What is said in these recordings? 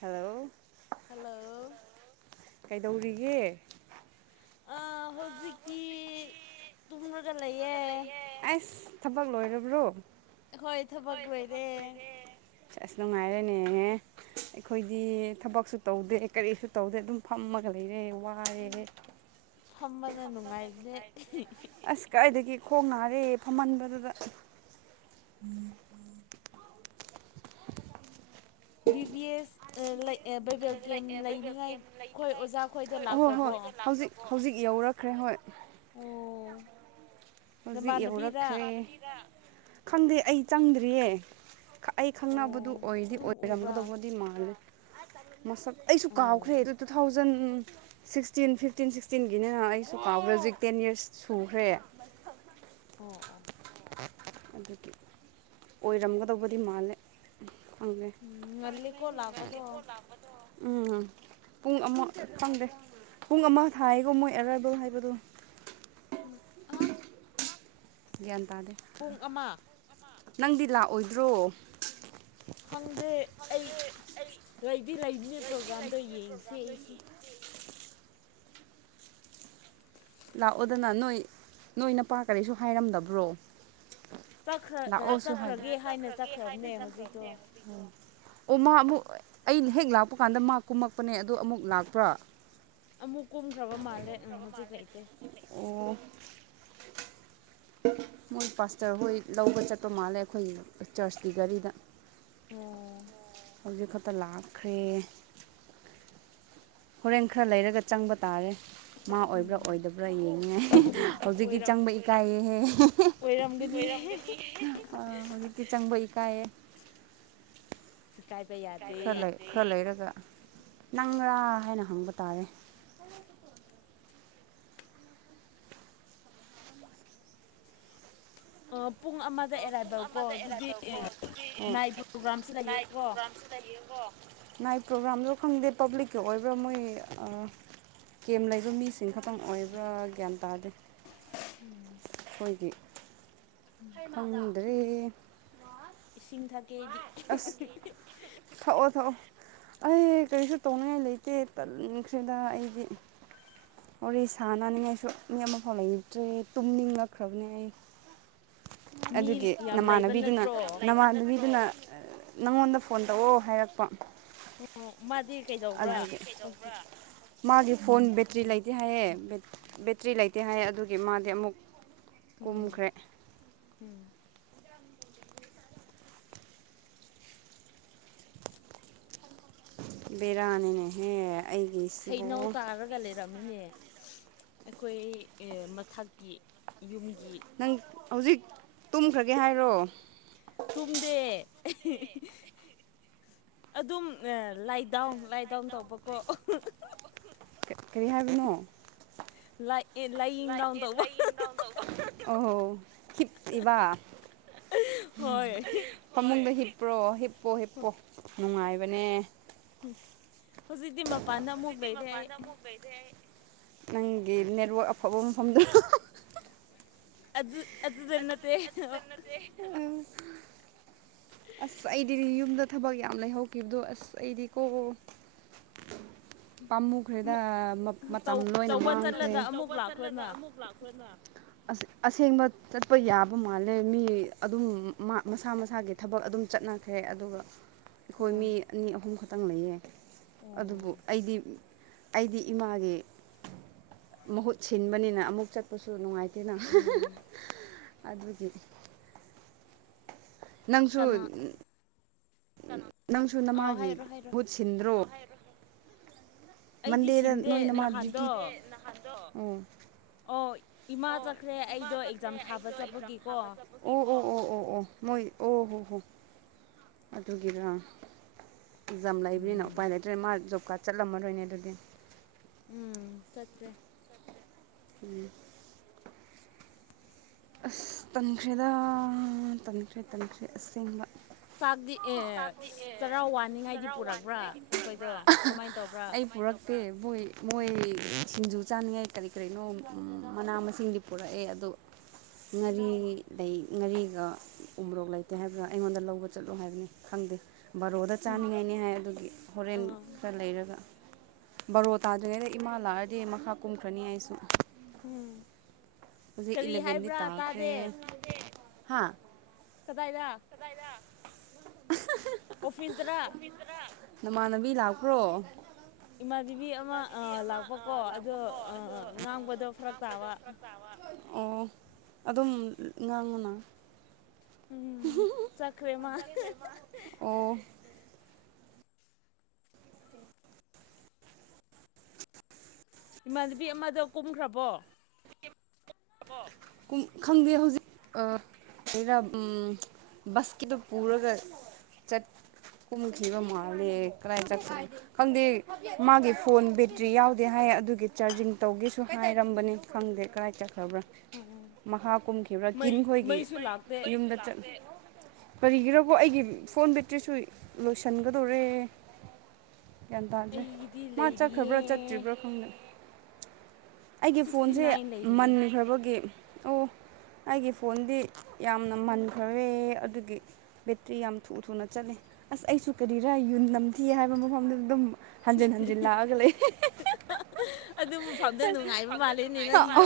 Hello [unintelligible] hello [unintelligible] ꯌꯦ [unintelligible] ꯑ ꯍꯧꯖꯤꯛꯀꯤ ꯇꯨꯡ [unintelligible] ꯑꯣꯏꯔ ꯂꯌꯦꯦ ꯑꯁ ꯊꯕꯛ ꯂꯣꯏꯔꯕ꯭ꯔꯣ ꯍꯣꯏ ꯊꯕꯛ ꯂꯣꯏꯔꯦ ꯑꯁ ꯅꯨꯡꯉꯥꯏꯔꯦꯅꯦꯍ ꯑꯩꯈꯣꯏꯗꯤ ꯊꯕꯛꯁꯨ ꯇꯧꯗꯦ ꯀꯔꯤꯁꯨ ꯇꯧꯗꯦ ꯑꯗꯨꯝ ꯐꯝꯃꯒ ꯂꯩꯔꯦꯡꯉ ꯐꯝꯕꯅ ꯅꯨꯡꯉꯥꯏꯗꯦ ꯑꯁ ꯀꯥꯏꯗꯒꯤ ꯈꯣꯡ ꯅꯥꯔꯦ ꯐꯝꯍꯟꯕꯗꯨꯗ ꯎꯝ ꯎ ꯕꯤꯕꯤ ꯑꯦꯁ ꯂꯩ ꯑꯦꯩꯕ ꯂꯩꯅꯤꯡꯉꯥꯏ ꯍꯣꯏ ꯍꯣꯏ ꯂꯥꯛꯈ꯭ꯔꯕꯣ ꯍꯧꯖꯤ ꯍꯧꯖꯤꯛ ꯌꯧꯔꯛꯈ꯭ꯔꯦ ꯍꯣꯏ ꯑꯣ ꯍꯧꯖꯤꯛ ꯅꯃꯥꯟꯅꯕꯤꯔꯥ ꯌꯧꯔꯛꯈ꯭ꯔꯦ ꯈꯪꯗꯦ ꯑꯩ ꯆꯪꯗ꯭ꯔꯤꯌꯦ ꯑꯩ ꯈꯪꯅꯕꯗꯨ ꯑꯣ ꯑꯣꯏꯗꯤ ꯑꯗꯨꯝ ꯎꯕ꯭ꯔꯥ ꯑꯣꯏꯔꯝꯒꯗꯧꯕꯗꯤ ꯃꯥꯜꯂꯦ ꯃꯁꯛ ꯑꯩꯁꯨ ꯀꯥꯎꯈ꯭ꯔꯦ ꯑꯣ ꯑꯗꯨ ꯇꯨ ꯊꯥꯎꯖꯟ ꯁꯤꯛꯁꯇꯤꯟ ꯐꯤꯐꯇꯤꯟ ꯁꯤꯛꯁꯇꯤꯟꯒꯤꯅꯤꯅ ꯑꯩꯁꯨ ꯀꯥꯎꯈ꯭ꯔꯦ ꯍꯧꯖꯤꯛ ꯇꯦꯟ ꯌꯔꯁ ꯁꯨꯈ꯭ꯔꯦ ꯃ ꯑꯣ ꯑꯣ ꯑꯗꯨꯗꯤ ꯑꯣꯏꯔꯝꯒꯗꯧꯕꯗꯤ ꯃꯥꯜꯂꯦ ꯍꯧ ꯎꯝ ꯉꯜꯂꯦꯀꯣ ꯂꯥꯛꯄꯗꯣ ꯎꯝ ꯄꯨꯡ ꯑꯃ ꯐꯪꯗꯦ ꯄꯨꯡ ꯑꯃ ꯊꯥꯏꯌꯦꯀꯣ ꯃꯣꯏ ꯑꯦꯔꯥꯏꯕꯦꯜ ꯍꯥꯏꯕꯗꯣ ꯎ ꯑ ꯒ꯭ꯌꯥꯟ ꯇꯔꯦ ꯄꯨꯡ ꯑꯃ ꯅꯪꯗꯤ ꯂꯥꯛꯑꯣꯏꯗ꯭ꯔꯣ ꯈꯪꯗꯦ ꯑꯩ ꯂꯩꯗꯤ ꯂꯩꯕꯅꯦ ꯄ꯭ꯔꯣꯒꯥ꯭ꯔꯥꯝꯗꯣ ꯌꯦꯡꯁꯦ ꯑꯩꯁꯨ ꯂꯥꯛꯑꯣꯗꯅ ꯅꯣꯏ ꯅꯣꯏꯅ ꯄꯥ ꯀꯔꯤꯁꯨ ꯍꯥꯏꯔꯝꯗꯕ꯭ꯔꯣ ꯈ ꯂꯥꯛꯑꯣꯁꯨ ꯍꯥꯏꯕ ꯆꯠꯈ꯭ꯔꯒꯦ ꯍꯥꯏꯅ ꯆꯠꯈ꯭ꯔꯕꯅꯦ ꯍꯧꯖꯤꯛꯇꯣ ꯑꯣ ꯃꯥ ꯑꯃꯨꯛ ꯑꯩ ꯍꯦꯛ ꯂꯥꯛꯄ ꯀꯥꯟꯗ ꯃꯥ ꯀꯨꯝꯃꯛꯄꯅꯦ ꯑꯗ ꯑꯃꯨꯛ ꯂꯥꯛꯄ꯭ꯔꯥ ꯑꯃꯨꯛ ꯀꯨꯝꯈ꯭ꯔꯕ ꯃꯥꯜꯂꯦ ꯍꯧꯖꯤꯛ ꯂꯩꯇꯩ ꯑꯣ ꯃꯣꯏ ꯄꯥꯁꯇꯔ ꯍꯣꯏ ꯂꯧꯕ ꯆꯠꯄ ꯃꯥꯜꯂꯦ ꯑꯩꯈꯣꯏ ꯆꯔꯆꯀꯤ ꯒꯥꯔꯤꯗ ꯑꯣꯏꯔꯝ ꯍꯧꯖꯤꯛ ꯈꯛꯇ ꯂꯥꯛꯈ꯭ꯔꯦ ꯍꯣꯔꯦꯟ ꯈꯔ ꯂꯩꯔꯒ ꯆꯪꯕ ꯇꯥꯔꯦ ꯃꯥ ꯑꯣꯏꯕ꯭ꯔꯥ ꯑꯣꯏꯗꯕ꯭ꯔꯥ ꯌꯦꯡꯉꯤꯦ ꯍꯧꯖꯤꯛꯀꯤ ꯆꯪꯕ ꯏꯀꯥꯏꯌꯦꯍꯦ ꯑꯣꯏꯔꯝꯒꯅꯤ ꯍꯧꯖꯤꯛꯀꯤ ꯆꯪꯕ ꯏꯀꯥꯏꯌꯦꯦ ꯏꯀꯥꯏꯕ ꯌꯥꯗꯦ ꯈ ꯈꯔ ꯂꯩꯔꯒ ꯅꯪꯔꯥ ꯍꯥꯏꯅ ꯍꯪꯕ ꯇꯥꯔꯦ ꯑꯥꯞ ꯄꯨꯡ ꯑꯃꯗ ꯑꯦꯔꯥꯏꯕꯦꯜꯀꯣ ꯑꯗꯨꯗꯤ ꯅꯥꯏꯠ ꯄ꯭ꯔꯣꯒ꯭ꯔꯥꯝꯁꯨ ꯂꯩꯌꯦꯀꯣ ꯅꯥꯏꯠ ꯄ꯭ꯔꯣꯒ꯭ꯔꯥꯝꯗꯣ ꯈꯪꯗꯦ ꯄꯕ꯭ꯂꯤꯛꯀꯤ ꯑꯣꯏꯕ꯭ꯔꯥ ꯃꯣꯏ ꯑ ꯀꯦꯝ ꯂꯩꯕ ꯃꯤꯁꯤꯡ ꯈꯛꯇꯪ ꯑꯣꯏꯕ꯭ꯔꯥ ꯒ꯭ꯌꯥꯟ ꯇꯥꯗꯦ ꯑꯩꯈꯒꯤ ꯑꯥ ꯂꯣꯏꯔꯦ ꯏꯁꯤꯡ ꯊꯛꯒꯦ ꯑꯩꯗꯤ ꯑꯁ ꯊꯥꯛꯑꯣ ꯊꯥꯛꯑꯣ ꯑꯩ ꯀꯔꯤꯁꯨ ꯇꯧꯅꯤꯡꯉꯥꯏ ꯂꯩꯇꯦ ꯇꯟꯈ꯭ꯔꯦꯗ ꯑꯩꯗꯤ ꯍꯣꯔꯦ ꯁꯥ ꯅꯥꯅꯤꯡꯉꯥꯏꯁꯨ ꯃꯤ ꯑꯃꯐꯥꯎ ꯂꯩꯇ꯭ꯔꯦ ꯇꯨꯝꯅꯤꯡꯉꯛꯈ꯭ꯔꯕꯅꯦ ꯑꯩ ꯃꯤ ꯑꯗꯨꯒꯤ ꯌꯥꯝ ꯂꯩꯕ ꯅꯃꯥꯟꯅꯕꯤꯗꯨꯅ ꯅꯠꯇ꯭ꯔꯣ ꯅꯃꯥꯟꯅꯕꯤꯗꯨꯅ ꯅꯪꯉꯣꯟꯗ ꯐꯣꯟ ꯇꯧꯑꯣ ꯍꯥꯏꯔꯛꯄ ꯎꯝ ꯃꯗꯤ ꯀꯩꯗꯧꯕ꯭ꯔꯥ ꯑꯗꯨꯒꯤ ꯍꯧꯛꯇꯤ ꯃꯥꯒꯤ ꯐꯣꯟ ꯕꯦꯇ꯭ꯔꯤ ꯂꯩꯇꯦ ꯍꯥꯏꯌꯦ ꯕꯦꯇ꯭ꯔꯤ ꯂꯩꯇꯦ ꯍꯥꯏꯑꯦ ꯑꯗꯨꯒꯤ ꯃꯥꯗꯤ ꯑꯃꯨꯛ ꯎꯝ ꯀꯨꯝꯈ꯭ꯔꯦ ꯔꯅꯤꯅꯦꯍꯦ ꯍꯩꯅꯧ ꯇꯥꯔꯒ ꯂꯩꯔꯝꯃꯤꯅꯦ ꯑꯩꯈꯣꯏ ꯃꯊꯛꯀꯤ ꯌꯨꯝꯒꯤ ꯅꯪ ꯍꯧꯖꯤꯛ ꯇꯨꯝꯈ꯭ꯔꯒꯦ ꯍꯥꯏꯔꯣ ꯇꯨꯝꯗꯦ ꯑꯗꯨꯝ ꯂꯥꯏꯗꯥꯎꯟ ꯂꯥꯏꯗꯥꯎꯟ ꯇꯧꯕꯀꯣ ꯀꯔꯤ ꯍꯥꯏꯕꯅꯣ ꯂꯥꯏ ꯑꯦ, ꯂꯥꯏꯌꯤꯡ ꯗꯥꯎꯟ ꯇꯧꯕ [inaudible] ꯍꯤꯞ ꯏꯕ ꯍꯣꯏ ꯐꯃꯨꯡꯗ ꯍꯤꯞ ꯄꯨ꯭ꯔꯣꯍꯤꯞ ꯍꯤꯞꯄꯣ ꯍꯤꯞꯄꯣ ꯅꯨꯡꯉꯥꯏ ꯃꯕꯅꯦ ꯎꯝ ꯍꯧꯖꯤꯛꯇꯤ ꯃꯄꯥꯟꯗ ꯑꯃꯨꯛ ꯂꯩꯔꯦ ꯑꯩ ꯅꯪꯒꯤ ꯅꯦꯠꯋꯥꯛ ꯑꯐꯕ ꯃꯐꯝꯗ ꯑꯗꯨ ꯑꯗꯨꯗ ꯅꯠꯇꯦ ꯑ [unintelligible] ꯑꯁ ꯑꯩꯗꯤꯗꯤ ꯌꯨꯝꯗ ꯊꯕꯛ ꯌꯥꯝ ꯂꯩꯍꯧꯈꯤꯕꯗꯣ ꯑꯁ ꯑꯩꯗꯤ ꯀꯣ ꯄꯥꯝꯃꯨꯈ꯭ꯔꯦꯗ ꯑꯃꯨꯛ ꯃꯇꯝ ꯇꯧ ꯂꯣꯏꯅ ꯇꯧꯕ ꯃꯥꯡꯈ꯭ꯔꯦ ꯆꯠꯂꯒ [inaudible] ꯑꯃꯨꯛ ꯂꯥꯛꯈ꯭ꯔꯣꯅ ꯑꯁꯦꯡꯕ ꯆꯠꯄ ꯌꯥꯕ ꯃꯥꯜꯂꯦ ꯃꯤ ꯑꯗꯨꯝ ꯃꯁꯥ ꯃꯁꯥꯒꯤ ꯊꯕꯛ ꯑꯗꯨꯝ ꯆꯠꯅꯈ꯭ꯔꯦ ꯑꯗꯨꯒ ꯑꯩꯈꯣꯏ ꯎꯝ ꯃꯤ ꯑꯅꯤ ꯑꯍꯨꯝ ꯈꯨꯗꯤ ꯇꯪ ꯂꯩꯌꯦ꯫ ꯑꯣ ꯑꯗꯨꯕꯨ ꯑꯩꯗꯤ꯫ ꯑꯩꯗꯤ ꯏꯃꯥꯒꯤ ꯃꯍꯨꯠ ꯁꯤꯟꯕꯅꯤꯅ ꯑꯃꯨꯛ ꯆꯠꯄꯁꯨ ꯅꯨꯡꯉꯥꯏ ꯇꯦꯅ꯫ ꯎꯝ ꯑꯗꯨꯒꯤ꯫ ꯅꯪꯁꯨ꯫ ꯀꯅꯥ [unintelligible] ꯅꯪꯁꯨ ꯑꯣ ꯅꯃꯥꯒꯤ ꯍꯥꯏꯔꯣ ꯍꯥꯏꯔꯣ ꯃꯍꯨꯠ ꯁꯤꯟꯗ꯭ꯔꯣ꯫ ꯑꯩꯗꯤ ꯃꯟꯗꯦꯗ ꯁꯤꯟꯗꯦ ꯅꯣꯏ ꯅꯃꯥꯥ ꯗꯤꯎꯇꯤ ꯅꯍꯥꯟꯗꯣ [unintelligible] ꯁꯤꯟꯗꯦ ꯅꯍꯥꯟꯗꯣ ꯎꯝ ꯑꯣ ꯏꯃꯥ ꯆꯠꯈ꯭ꯔꯦ ꯑꯩꯗꯣ ꯑꯦꯛꯖꯥꯝ ꯊꯥꯕ ꯆꯠꯄꯒꯤꯀꯣ꯫ ꯑꯣ ꯑꯣ ꯑꯣ ꯑꯣ ꯃꯣꯏ ꯑꯣ ꯍꯣ ꯍꯣ ꯑꯗꯨꯒꯤꯔꯥ ꯑꯦꯛꯖꯥꯝ ꯂꯩꯕꯅꯤꯅ ꯎꯝ ꯎꯄꯥꯏ ꯂꯩꯇ꯭ꯔꯦ ꯃꯥ ꯖꯣꯕ ꯀꯥꯔꯗ ꯆꯠꯂꯝꯃꯔꯣꯏꯅꯦ ꯑꯗꯨꯗꯤ꯫ ꯎꯝ ꯆꯠꯇ꯭ꯔꯦ꯫ ꯎꯝ꯫ ꯑꯁ ꯇꯟꯈ꯭ꯔꯦꯗ ꯇꯟꯈ꯭ꯔꯦ ꯇꯟꯈ꯭ꯔꯦ ꯑꯁꯦꯡꯕ꯫ ꯐꯥꯞꯗꯤ꯫ ꯆꯥꯛꯇꯤ ꯑꯦ ꯆꯔꯥ ꯋꯥꯅꯤꯡꯉꯥꯏꯗꯤ ꯄꯨꯔꯛꯄ꯭ꯔꯥ [unintelligible] ꯀꯃꯥꯏꯅ ꯇꯧꯕ꯭ꯔꯥ ꯑꯩ ꯄꯨꯔꯛꯇꯦ ꯃꯣꯏ ꯃꯣꯏ꯫ ꯁꯤꯡꯖꯨ ꯆꯥꯅꯤꯡꯉꯥꯏ ꯀꯔꯤ ꯀꯔꯤꯅꯣ ꯃꯅꯥ ꯃꯁꯤꯡꯗꯤ ꯄꯨꯔꯛꯑꯦ ꯑꯗꯨ ꯉꯔꯤ ꯂꯩ ꯉꯔꯤꯒ ꯎꯔꯣꯛ ꯂꯩꯇꯦ ꯍꯥꯏꯕ꯭ꯔꯥ ꯑꯩꯉꯣꯟꯗ ꯂꯧꯕ ꯆꯠꯂꯣ ꯍꯥꯏꯕꯅꯦ꯫ ꯈꯪꯗꯦ꯫ ꯕꯥꯔꯣꯗ ꯆꯥꯅꯤꯡꯉꯥꯏꯅꯦ ꯍꯥꯏ ꯑꯗꯨꯒꯤ ꯍꯣꯔꯦꯟ ꯑꯥ ꯈꯔ ꯂꯩꯔꯒ꯫ ꯕꯥꯔꯣ ꯇꯥꯗ꯭ꯔꯤꯉꯩꯗ ꯏꯃꯥ ꯂꯥꯛꯑꯗꯤ ꯃꯈꯥ ꯀꯨꯝꯈ꯭ꯔꯅꯤ ꯑꯩꯁꯨ꯫ ꯎꯝ꯫ ꯍꯨꯖꯤꯛ ꯀꯔꯤ ꯏꯂꯕꯦꯟꯗꯤ ꯍꯥꯏꯕ꯭ꯔꯥ ꯇꯥꯈ꯭ꯔꯦ꯫ ꯇꯥꯗꯦ ꯍꯥꯥ꯫ ꯀꯗꯥꯏꯗ꯫ ꯑꯣꯐꯤꯁꯇꯔꯥ ꯅꯃꯥꯟꯅꯕꯤ ꯂꯥꯛꯄ꯭ꯔꯣ꯫ ꯏꯃꯥꯙꯤꯕꯤ ꯑꯃ ꯑ ꯂꯥꯛꯄꯀꯣ ꯑꯗꯣ ꯑ ꯑ ꯉꯥꯡꯕꯗꯣ ꯐꯔꯛ ꯇꯥꯕ꯫ ꯑꯣ ꯑꯗꯨꯝ ꯉꯥꯡꯉꯨꯅ꯫ ꯎꯝ ꯆꯈ꯭ꯔꯦ ꯃꯥ꯫ ꯑꯣ ꯏꯃꯥꯟꯙꯕꯤ ꯑꯃꯗꯣ ꯀꯨꯝꯈ꯭ꯔꯕꯣ꯫ ꯀꯨꯝ ꯈꯪꯗꯦ ꯍꯧꯖꯤꯛ ꯑ [unintelligible] ꯎꯝ ꯕꯥꯁꯀꯤꯗꯣ ꯄꯨꯔꯒ ꯆꯠ ꯀꯨꯝꯈꯤꯕ ꯃꯥꯜꯂꯦ ꯀꯗꯥꯏ ꯆꯠ [unintelligible] ꯈꯪꯗꯦ ꯃꯥꯒꯤ꯫ ꯐꯣꯟ ꯕꯦꯇ꯭ꯔꯤ ꯌꯥꯎꯗꯦ ꯍꯥꯏ ꯑꯗꯨ꯫ ꯒꯤ ꯆꯥꯔꯖꯤꯡ ꯇꯧꯒꯦꯁꯨ ꯍꯥꯏꯔꯝꯕꯅꯤ ꯈꯪꯗꯦ ꯀꯗꯥꯥꯏ ꯆꯠ ꯈꯕ꯭ꯔ꯫ ꯃꯈꯥ ꯀꯨꯝꯈꯤꯕ꯭ꯔꯥ ꯀꯤꯟ ꯈꯣꯏꯒꯤ ꯃꯩ ꯃꯩꯁꯨ ꯂꯥꯛꯇꯦ ꯌꯨꯝꯗ ꯆꯠ ꯀꯔꯤꯒꯤꯔꯕꯣ ꯑꯩꯒꯤ ꯐꯣꯟ ꯕꯦꯠꯇ꯭ꯔꯤꯁꯨ ꯂꯣꯏꯁꯟꯒꯗꯣꯔꯦ꯫ ꯒ꯭ꯌꯥꯟ ꯇꯥꯗ꯭ꯔꯦ ꯑꯩꯒꯤꯗꯤ ꯃꯥ ꯂꯩꯔꯤꯌꯦ ꯆꯠꯈ꯭ꯔꯕ꯭ꯔ ꯆꯠꯇ꯭ꯔꯤꯕ꯭ꯔ ꯈꯪꯗꯦ꯫ ꯑꯩꯒꯤ ꯁꯤꯛꯁꯇꯤ ꯐꯣꯟꯁꯦ ꯅꯥꯏꯟ ꯃꯟ ꯂꯩꯔꯤꯌꯦ ꯑꯣ ꯑꯩꯒꯤ ꯐꯣꯟꯗꯤ ꯌꯥꯝꯅ ꯃꯟꯈꯔꯦ ꯑꯗꯨꯒꯤ ꯕꯦꯇ꯭ꯔꯤ ꯌꯥꯝ ꯊꯨ ꯊꯨꯅ ꯆꯠꯂꯦ ꯑꯁ ꯑꯩꯁꯨ ꯀꯔꯤꯔꯥ ꯌꯨꯟ ꯅꯝꯊꯤ ꯍꯥꯏꯕ ꯃꯐꯝꯗꯨꯗ ꯑꯗꯨꯝ ꯍꯪꯖꯤ ꯍꯪꯖꯤ ꯂꯥꯒ ꯂꯩ ꯑꯗꯨ ꯃꯐꯝꯗ ꯅꯨꯡꯉꯥꯏꯕ ꯃꯥꯜꯂꯦꯅꯦ ꯅꯪꯒꯤꯗꯣ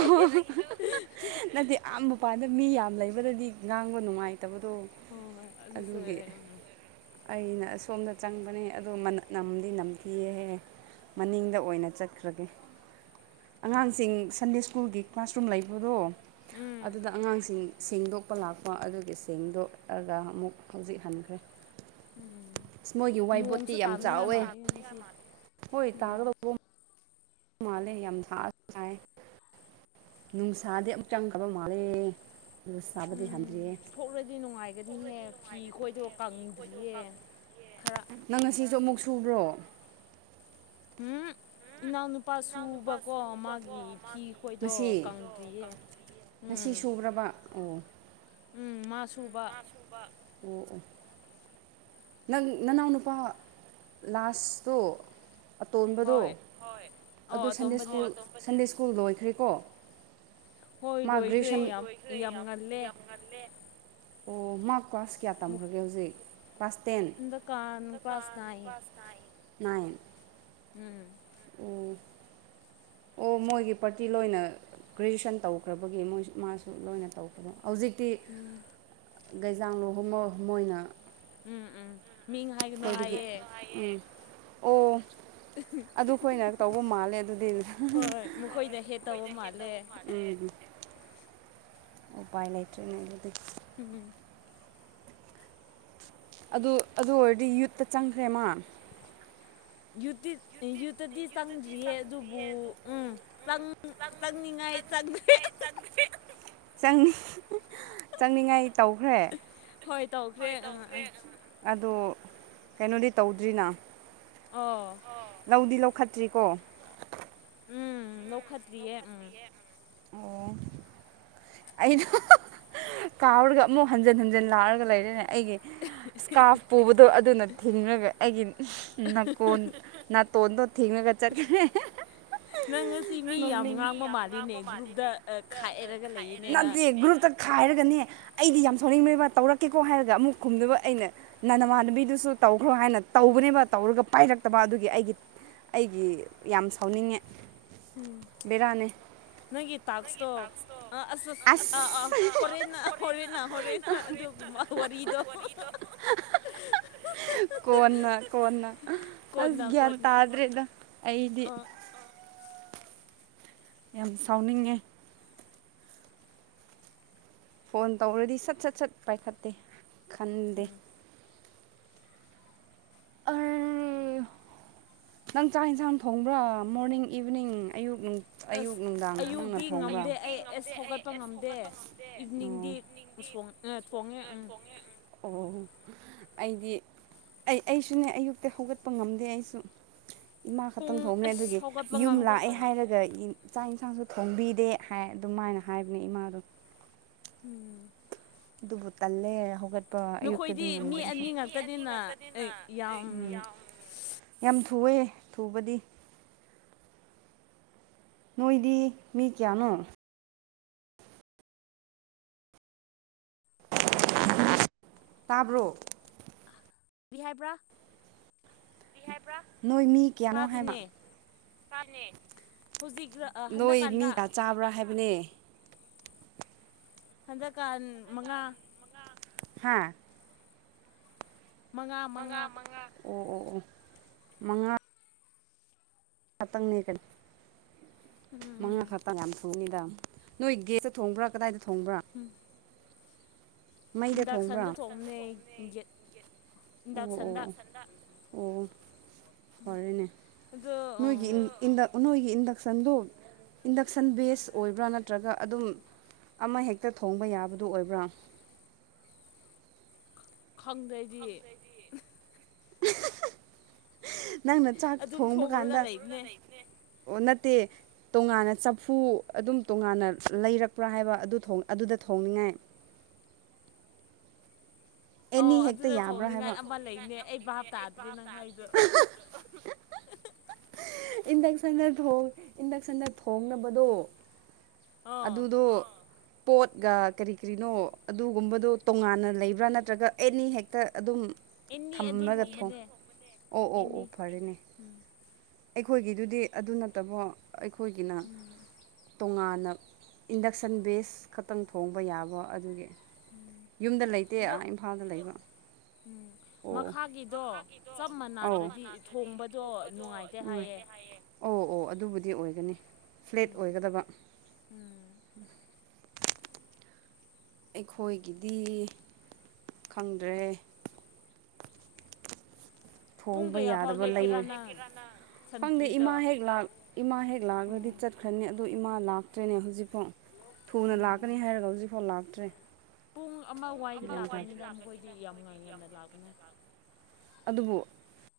ꯅꯠꯇꯦ ꯑꯥ ꯃꯄꯥꯟꯗ ꯃꯤ ꯌꯥꯝ ꯂꯩꯕꯗꯗꯤ ꯉꯥꯡꯕ ꯅꯨꯡꯉꯥꯏ ꯂꯩꯇꯕꯗꯣ ꯍꯣꯏ ꯍꯣꯏ ꯑꯗꯨꯁꯨ ꯑꯗꯨꯒꯤ ꯑꯩꯅ ꯑꯁꯣꯝꯗ ꯆꯪꯕꯅꯦ ꯑꯗꯣ ꯅꯝꯗꯤ ꯅꯝꯊꯤꯍꯍꯦꯦ ꯃꯅꯤꯡꯗ ꯑꯣꯏꯅ ꯆꯠꯈ꯭ꯔꯒꯦ ꯑꯉꯥꯡꯁꯤꯡ ꯁꯟꯗꯦ ꯁ꯭ꯀꯨꯜꯒꯤ ꯀ꯭ꯂꯥꯁꯔꯨꯝ ꯂꯩꯕꯗꯣ ꯎꯝ ꯑꯗꯨꯗ ꯑꯉꯥꯡꯁꯤꯡ ꯁꯦꯡꯗꯣꯛꯄ ꯂꯥꯛꯄ ꯑꯗꯨꯒꯤ ꯁꯦꯡꯗꯣꯛꯑꯒ ꯑꯃꯨꯛ ꯍꯧꯖꯤꯛ ꯍꯟꯈ꯭ꯔꯦ ꯑꯁ ꯃꯣꯏꯒꯤ ꯅꯣꯡꯁꯨ ꯋꯥꯏꯕꯣꯠꯇꯤ ꯌꯥꯝ ꯇꯥꯅꯤꯡꯉꯥꯏ ꯆꯥꯎꯋꯦ ꯃꯥꯜꯂꯤ ꯉꯁꯤ ꯍꯣꯏ ꯎꯝ ꯇꯥꯒꯗꯧꯕ ꯃꯥꯂꯦ ꯌꯥꯝ ꯊꯥ ꯊ ꯅꯨꯡꯁꯥꯗꯤ ꯑꯃꯨꯛ ꯆꯪꯈꯕ ꯃꯥꯜꯂꯦ ꯑꯗꯨ ꯁꯥꯕꯗꯤ ꯎꯝ ꯍꯟꯗ꯭ꯔꯤꯌꯦ ꯊꯣꯛꯂꯗꯤ ꯅꯨꯡꯉꯥꯏꯒꯅꯤꯍꯦ ꯐꯤ ꯈꯣꯏꯗꯣ ꯀꯪꯗ꯭ꯔꯤꯌꯦ ꯈꯔ ꯅꯪ ꯉꯁꯤꯁꯨ ꯑꯃꯨꯛ ꯁꯨꯕ꯭ꯔꯣ ꯎꯝ ꯏꯟꯅꯅ ꯎꯄꯥ ꯈꯣꯏꯗꯣ ꯉꯁꯤ ꯀꯪꯗ꯭ꯔꯤꯌꯦ ꯉꯁꯤ ꯎꯝ ꯁꯨꯕ꯭ꯔꯕ ꯑꯣ ꯎꯝ ꯃꯥꯁ ꯎꯝ ꯃꯥ ꯁꯣꯡꯕ ꯑꯣ ꯑꯣ ꯅꯪ ꯅꯅꯥꯎ ꯅꯨꯄꯥ ꯂꯥꯁꯇꯣ ꯑꯇꯣꯟꯕꯗꯣ ꯍꯣꯏ ꯑꯧ ꯑꯗꯨꯟꯗꯦꯨꯟꯗꯦ ꯑꯇꯣꯝꯕꯅꯦ ꯁꯀꯨꯜꯗ ꯐꯀꯣ ꯍꯣꯏ ꯃꯥꯒ꯭ꯟꯦ ꯂꯣꯏꯈ꯭ꯔꯦ ꯌꯥꯝ ꯌꯥꯝ ꯉꯜꯂꯦ ꯑꯣ ꯃꯥ ꯀꯥꯁ ꯀꯌꯥ ꯃꯨꯛ ꯇꯝꯈ꯭ꯔꯒꯦ ꯍꯧꯖꯤꯛ ꯄꯥꯁꯗꯨ ꯍꯟꯗꯛꯀꯥꯟ ꯀ꯭ꯂꯥꯁ ꯅꯥꯏꯟ ꯅꯥꯏꯟ ꯎꯝ ꯎꯝ ꯑꯣ ꯃꯣꯏꯒꯤ ꯄꯥꯔꯇꯤ ꯂꯣꯏꯅ ꯒ꯭ꯔꯦꯖꯨꯑꯦꯁꯟ ꯇꯧꯈ꯭ꯔꯕꯒꯤ ꯃꯣꯏ ꯃꯥꯁꯨ ꯂꯣꯏꯅ ꯇꯧꯗ ꯍꯧꯖꯤꯛꯇꯤ ꯎꯝ ꯒꯩꯖꯥꯡꯂ ꯃꯣꯏꯅ ꯎꯝ ꯎꯝ ꯃꯤꯡ ꯍꯥꯏꯒꯅꯣ ꯑꯩꯈꯣꯏꯗꯒꯤ ꯍꯥꯏꯌꯦ ꯎꯝ ꯑꯣ ꯑꯗꯨ ꯑꯩꯈꯣꯏꯅ ꯇꯧꯕ ꯃꯥꯜꯂꯦ ꯑꯗꯨꯗꯤ ꯎꯝ ꯍꯣꯏ ꯃꯈꯣꯏꯅ ꯍꯦꯠ ꯇꯧꯕ ꯃꯥꯜꯂꯦ ꯎꯄꯥꯏ ꯂꯩꯇ꯭ꯔꯔꯤꯅꯦ ꯗꯨꯗꯤ ꯎꯝ ꯑꯗꯨ ꯑꯗꯨ ꯑꯣꯏꯔꯗꯤ ꯌꯨꯠꯇ ꯆꯪꯈ꯭ꯔꯦ ꯃꯥ ꯌꯨꯠꯇꯗꯤ ꯆꯪꯗ꯭ꯔꯤꯌꯦ ꯑꯗꯨꯕꯨ ꯎꯝ ꯆꯪꯅꯤꯡꯉꯥꯏ ꯆꯪꯗ꯭ꯔꯦ ꯆꯪꯅꯤ ꯆꯪꯅꯤꯡꯉꯥꯏ ꯇꯧꯈ꯭ꯔꯦ ꯍꯣꯏ ꯇꯧꯈ꯭ꯔꯦ ꯑꯥ ꯑꯥ ꯑꯗꯣ ꯀꯩꯅꯣꯗꯤ ꯇꯧꯗ꯭ꯔꯤꯅ ꯑꯣ ꯂꯧꯗꯤ ꯂꯧ ꯐꯠꯇ꯭ꯔꯤꯀꯣ ꯎꯝ ꯂꯧꯈꯠꯇ꯭ꯔꯤꯌꯦ ꯎꯝ ꯑꯣ ꯑꯩꯩꯅ ꯀꯥꯎꯔꯒ ꯑꯃꯨꯛ ꯍꯟꯖꯤꯟ ꯍꯟꯖꯤꯟ ꯂꯥꯎꯔꯒ ꯂꯩꯔꯦꯅꯦ ꯑꯩꯒꯤ ꯏꯁꯀꯥꯔꯞ ꯄꯨꯕꯗꯣ ꯑꯗꯨꯅ ꯊꯤꯡꯉꯒ ꯑꯩꯒꯤ ꯅꯥꯇꯣꯟ ꯇ ꯊꯦꯡꯉꯒ ꯆꯠꯈ꯭ꯔꯦ ꯅꯪ ꯅꯪ ꯃꯤ ꯌꯥꯝ ꯉꯥꯡꯕ ꯃꯥꯜꯂꯦ ꯎꯕꯗ ꯈꯥꯏꯑꯦꯔꯒ ꯂꯩꯔꯤꯅꯦꯅ ꯒ꯭ꯔꯨꯞꯇ ꯈꯥꯏꯔꯒꯅꯦ ꯑꯩꯗꯤ ꯌꯥꯝ ꯁꯥꯎꯅꯤꯡꯕꯅꯦꯕ ꯇꯧꯔꯛꯀꯦꯀꯣ ꯍꯥꯏꯔꯒ ꯑꯃꯨꯛ ꯈꯨꯝꯗꯨꯕ ꯑꯩꯅ ꯅꯅꯃꯥꯟꯅꯕꯤꯗꯨꯁꯨ ꯇꯧꯈ꯭ꯔꯣ ꯍꯥꯏꯅ ꯇꯧꯕꯅꯦꯕ ꯇꯧꯔꯒ ꯄꯥꯏꯔꯛꯇꯕ ꯑꯗꯨꯒꯤ ꯑꯩꯒꯤ ꯑꯩꯒꯤ ꯌꯥꯝ ꯁꯥꯎꯅꯤꯡꯉꯦ ꯕꯤꯔꯅꯦ ꯅꯪꯒꯤ ꯇꯥꯛꯁꯇꯣ ꯑꯥ ꯑꯁ ꯑꯁ ꯑ ꯑꯥ ꯑꯥ ꯍꯣꯔꯦꯟꯅ ꯍꯣꯔꯦꯟꯅ ꯍꯣꯔꯦꯟꯅ ꯑꯗꯨꯒꯨꯝꯕ ꯋꯥꯔꯤꯗꯣ ꯀꯅ ꯀꯅ ꯀꯣꯟꯅ ꯑꯁ ꯭ꯟ ꯀꯣꯟꯅ ꯇꯥꯗꯔꯦꯗ ꯑꯩꯗꯤ ꯑꯥ ꯌꯥꯝ ꯁꯥꯎꯅꯤꯉꯦ ꯐꯣꯟ ꯇꯧꯔꯗꯤ ꯁꯠ ꯁꯠ ꯁꯠ ꯄꯥꯏꯈꯠꯇꯦ ꯈꯟꯗꯦ ꯎꯝ ꯑ ꯅꯪ ꯆꯥꯛ ꯌꯦꯟꯁꯥꯡ ꯊꯣꯡꯕ꯭ꯔꯥ ꯃꯣꯔꯅꯤꯡ ꯏꯚꯤꯅꯤꯡ ꯑꯌꯨꯛ ꯑꯁ ꯑꯌꯨꯛ ꯅꯨꯡꯗꯥꯡ ꯅꯪꯅ ꯑꯌꯨꯛꯇꯛꯇꯤ ꯊꯣꯡꯕ꯭ꯔꯥ ꯉꯝꯗꯦ ꯑꯩ ꯑꯦꯁ ꯍꯧꯧꯒꯠꯄ ꯉꯝꯗꯦ ꯏꯚꯅꯤꯡꯗꯤ ꯁ ꯄꯣꯡꯉꯦ ꯎꯝ ꯑꯣ ꯑꯩꯗꯤ ꯑꯩ ꯑꯩꯁꯨꯅꯦ ꯑꯌꯨꯛꯇꯤ ꯍꯧꯒꯠꯄ ꯉꯝꯗꯦ ꯑꯩꯁꯨ ꯏꯃꯥ ꯈꯛꯇꯪ ꯄꯨꯡ ꯊꯣꯡꯉꯦ ꯑꯁ ꯑꯗꯨꯗꯒꯤ ꯍꯧꯒꯠꯄ ꯌꯨꯝ ꯉꯝꯗꯦ ꯂꯥꯛꯑꯦ ꯀꯩꯅꯣ ꯍꯥꯏꯔꯒ ꯆꯥꯛ ꯏꯟꯁꯥꯡꯁꯨ ꯊꯣꯡꯕꯤꯗꯦ ꯍꯥꯏ ꯑꯗꯨꯝꯃꯥꯏꯅ ꯍꯥꯏꯕꯅꯦ ꯏꯃꯥꯗꯣ ꯎꯝ ꯑꯗꯨꯕꯨ ꯇꯜꯂꯦ ꯍꯧꯒꯠ ꯑꯌꯨꯛꯇꯗꯤ ꯅꯈꯣꯏꯗꯤ ꯃꯤ ꯑꯅꯤ ꯉꯥꯛꯇꯅꯤꯅ ꯑꯩ ꯌꯥꯝ ꯌꯥꯝ ꯊꯨꯑꯦ ꯊꯨꯕꯗꯤ ꯅꯣꯏꯗꯤ ꯃꯤ ꯀꯌꯥꯅꯣ ꯇꯥꯕ꯭ꯔꯣ ꯕꯤ ꯌꯥꯝꯅꯥ ꯍꯥꯏꯕ꯭ꯔꯥ ꯅꯣꯏ ꯃꯤ ꯀꯌꯥꯅꯣ ꯍꯥꯏꯕ ꯇꯥꯗꯦꯅꯦ ꯆꯅꯤ ꯍꯧꯖꯤꯛ ꯅꯣꯏ ꯍꯟꯗꯛꯀꯥꯟꯗ ꯃꯤꯒ ꯆꯥꯕ꯭ꯔꯥ ꯍꯥꯏꯕ ꯃ꯭ꯂ ꯍꯟꯗꯛꯀꯥꯟ ꯃꯉꯥ ꯍꯥꯥ ꯃꯉꯥ ꯃꯉꯥ ꯑꯣ ꯑꯣ ꯑꯣ ꯃꯉꯥ ꯍꯥꯇꯪꯅꯦꯒꯟ ꯎꯝ ꯎꯝ ꯃꯉꯥ ꯈꯥꯇ ꯀ ꯗꯥ ꯅꯣꯏ ꯒꯦꯁꯇ ꯊꯣꯡꯕ꯭ꯔꯥ ꯀꯗꯥꯏꯗ ꯊꯣꯡꯕ꯭ꯔꯥ ꯎꯝ ꯃꯩꯗ ꯊꯣꯡꯕ꯭ꯔꯥ ꯏꯟꯗꯛꯁꯟꯗ ꯊꯣꯛꯣꯡꯑꯝꯅꯦ ꯌꯦꯖꯠ ꯑꯣ ꯑꯣ ꯑꯣ ꯑꯣ ꯐꯔꯦꯅꯦ ꯑꯗꯣ ꯅꯣꯏꯒꯤ ꯏ ꯏꯟ ꯅꯣꯏꯒꯤ ꯏꯟꯗ ꯗꯛꯁꯟꯗ ꯏꯟꯗꯛꯁꯟ ꯕꯦꯖ ꯑꯣꯏꯕ꯭ꯔꯥ ꯅꯠꯇ꯭ꯔꯒ ꯑꯗꯨꯝ ꯑꯃꯍꯦꯛꯇ ꯊꯣꯡꯕ ꯌꯥꯕꯗꯨ ꯑꯣꯏꯕ꯭ꯔꯥ ꯈꯪꯗ꯭ꯔꯩꯗꯤ ꯅꯪꯅ ꯆꯥꯛ ꯑꯗꯨꯝ ꯊꯣꯡꯕ ꯊꯣꯡꯔꯒ ꯀꯥꯟꯗ ꯂꯩꯕꯅꯦ ꯑꯣ ꯅꯠꯇꯦ ꯇꯣꯉꯥꯟꯅ ꯆꯐꯨ ꯑꯗꯨꯝ ꯇꯣꯉꯥꯟꯅ ꯂꯩꯔꯛꯄ꯭ꯔꯥ ꯍꯥꯏꯕ ꯑꯗꯨ ꯑꯗꯨꯗ ꯊꯣꯡꯅꯤꯡꯉꯥꯏ ꯑꯣ ꯑꯦꯅꯤ ꯍꯦꯛꯇ ꯑꯗꯨꯗ ꯌꯥꯕ꯭꯭ꯔꯥ ꯊꯣꯡꯅꯤꯡꯉꯥꯏ ꯍꯥꯏꯕ ꯑꯃ ꯂꯩꯅꯦ ꯑꯩ ꯚꯥꯞ ꯇꯥꯗ꯭ꯔꯦ ꯅꯍꯥꯏꯗꯣ ꯏꯟꯗꯛꯁꯟꯗ ꯏꯟꯗꯛꯁꯟꯗ ꯊꯣꯡꯅꯕꯗꯣ ꯑꯣ ꯑꯗꯨꯗꯣ ꯄꯣꯠꯒ ꯀꯔꯤ ꯀꯔꯤꯅꯣ ꯑꯗꯨꯒꯨꯝꯕꯗꯣ ꯇꯣꯉꯥꯟꯅ ꯂꯩꯕ꯭ꯔꯥ ꯅꯠꯇ ꯅꯠꯇ꯭ꯔꯒ ꯑꯦꯅꯤ ꯍꯦꯛꯇ ꯑꯗꯨꯝ ꯑꯦꯅꯤ ꯑꯗꯨꯝ ꯊꯝꯃꯒ ꯊꯣꯡ ꯊꯣꯡꯕꯅꯦ ꯑꯣ ꯑꯣ ꯑꯣ ꯑꯦꯅꯤ ꯐꯔꯦꯅꯦ ꯎꯝ ꯑꯩꯈꯣꯏꯒꯤꯗꯨꯗꯤ ꯑꯗꯨ ꯅꯠꯇꯕꯣ ꯑꯩꯈꯣꯏꯒꯤꯅ ꯎꯝ ꯇꯣꯉꯥꯟꯅ ꯏꯟꯗꯛꯁꯟ ꯕꯦꯁ ꯈꯛꯇꯪ ꯊꯣꯡꯕ ꯌꯥꯕ ꯑꯗꯨꯒꯤ ꯎꯝ ꯌꯨꯝꯗ ꯂꯩꯇꯦ ꯑꯗꯣ ꯏꯝꯐꯥꯜꯗ ꯂꯩꯕ ꯎꯝ ꯑꯣ ꯃꯈꯥꯒꯤꯗꯣ ꯆꯞ ꯃꯅꯗ꯭ꯔꯗꯤ ꯊꯣꯡꯕꯗꯣ ꯅꯨꯡꯉꯥꯏꯇꯦ ꯍꯥꯏꯌꯦꯦ ꯑꯣ ꯑꯣ ꯑꯗꯨꯕꯨꯗꯤ ꯑꯣꯏꯒꯅꯤ ꯐ꯭ꯂꯦꯠ ꯎꯝ ꯑꯣꯏꯒꯗꯕ ꯎꯝ ꯑꯩꯈꯣꯏꯒꯤꯗꯤ ꯈꯪꯗ꯭ꯔꯦ ꯄꯨꯡ ꯊꯣꯡꯕ ꯀꯌꯥꯐꯥꯎ ꯌꯥꯗꯕ ꯂꯩꯌꯦ ꯂꯦꯞꯀꯦꯔꯥ ꯅꯪ ꯈꯪꯗꯦ ꯁꯟꯇ꯭ꯔꯤꯗꯣ ꯏꯃꯥ ꯍꯦꯛ ꯏꯃꯥ ꯍꯦꯛ ꯂꯥꯛꯂꯗꯤ ꯎꯝ ꯆꯠꯈ꯭ꯔꯅꯤ ꯑꯗꯨ ꯏꯃꯥ ꯇ꯭ꯔꯦꯅꯦ ꯍꯧꯖꯤꯄꯣ ꯊꯨꯅ ꯎꯝ ꯂꯥꯛꯀꯅꯤ ꯍꯥꯏꯔꯒ ꯍꯧꯖꯤꯛꯐꯥꯎ ꯂꯥꯛꯇ꯭ꯔꯦ ꯄꯨꯡ ꯑꯃ ꯋꯥꯏꯗ ꯂꯥꯛꯀꯅꯤꯗ ꯃꯈꯣꯏꯗꯤ ꯌꯥꯝ ꯉꯟ ꯉꯟꯅ ꯂꯥꯛꯄꯅꯦ ꯑꯗꯨꯕꯨ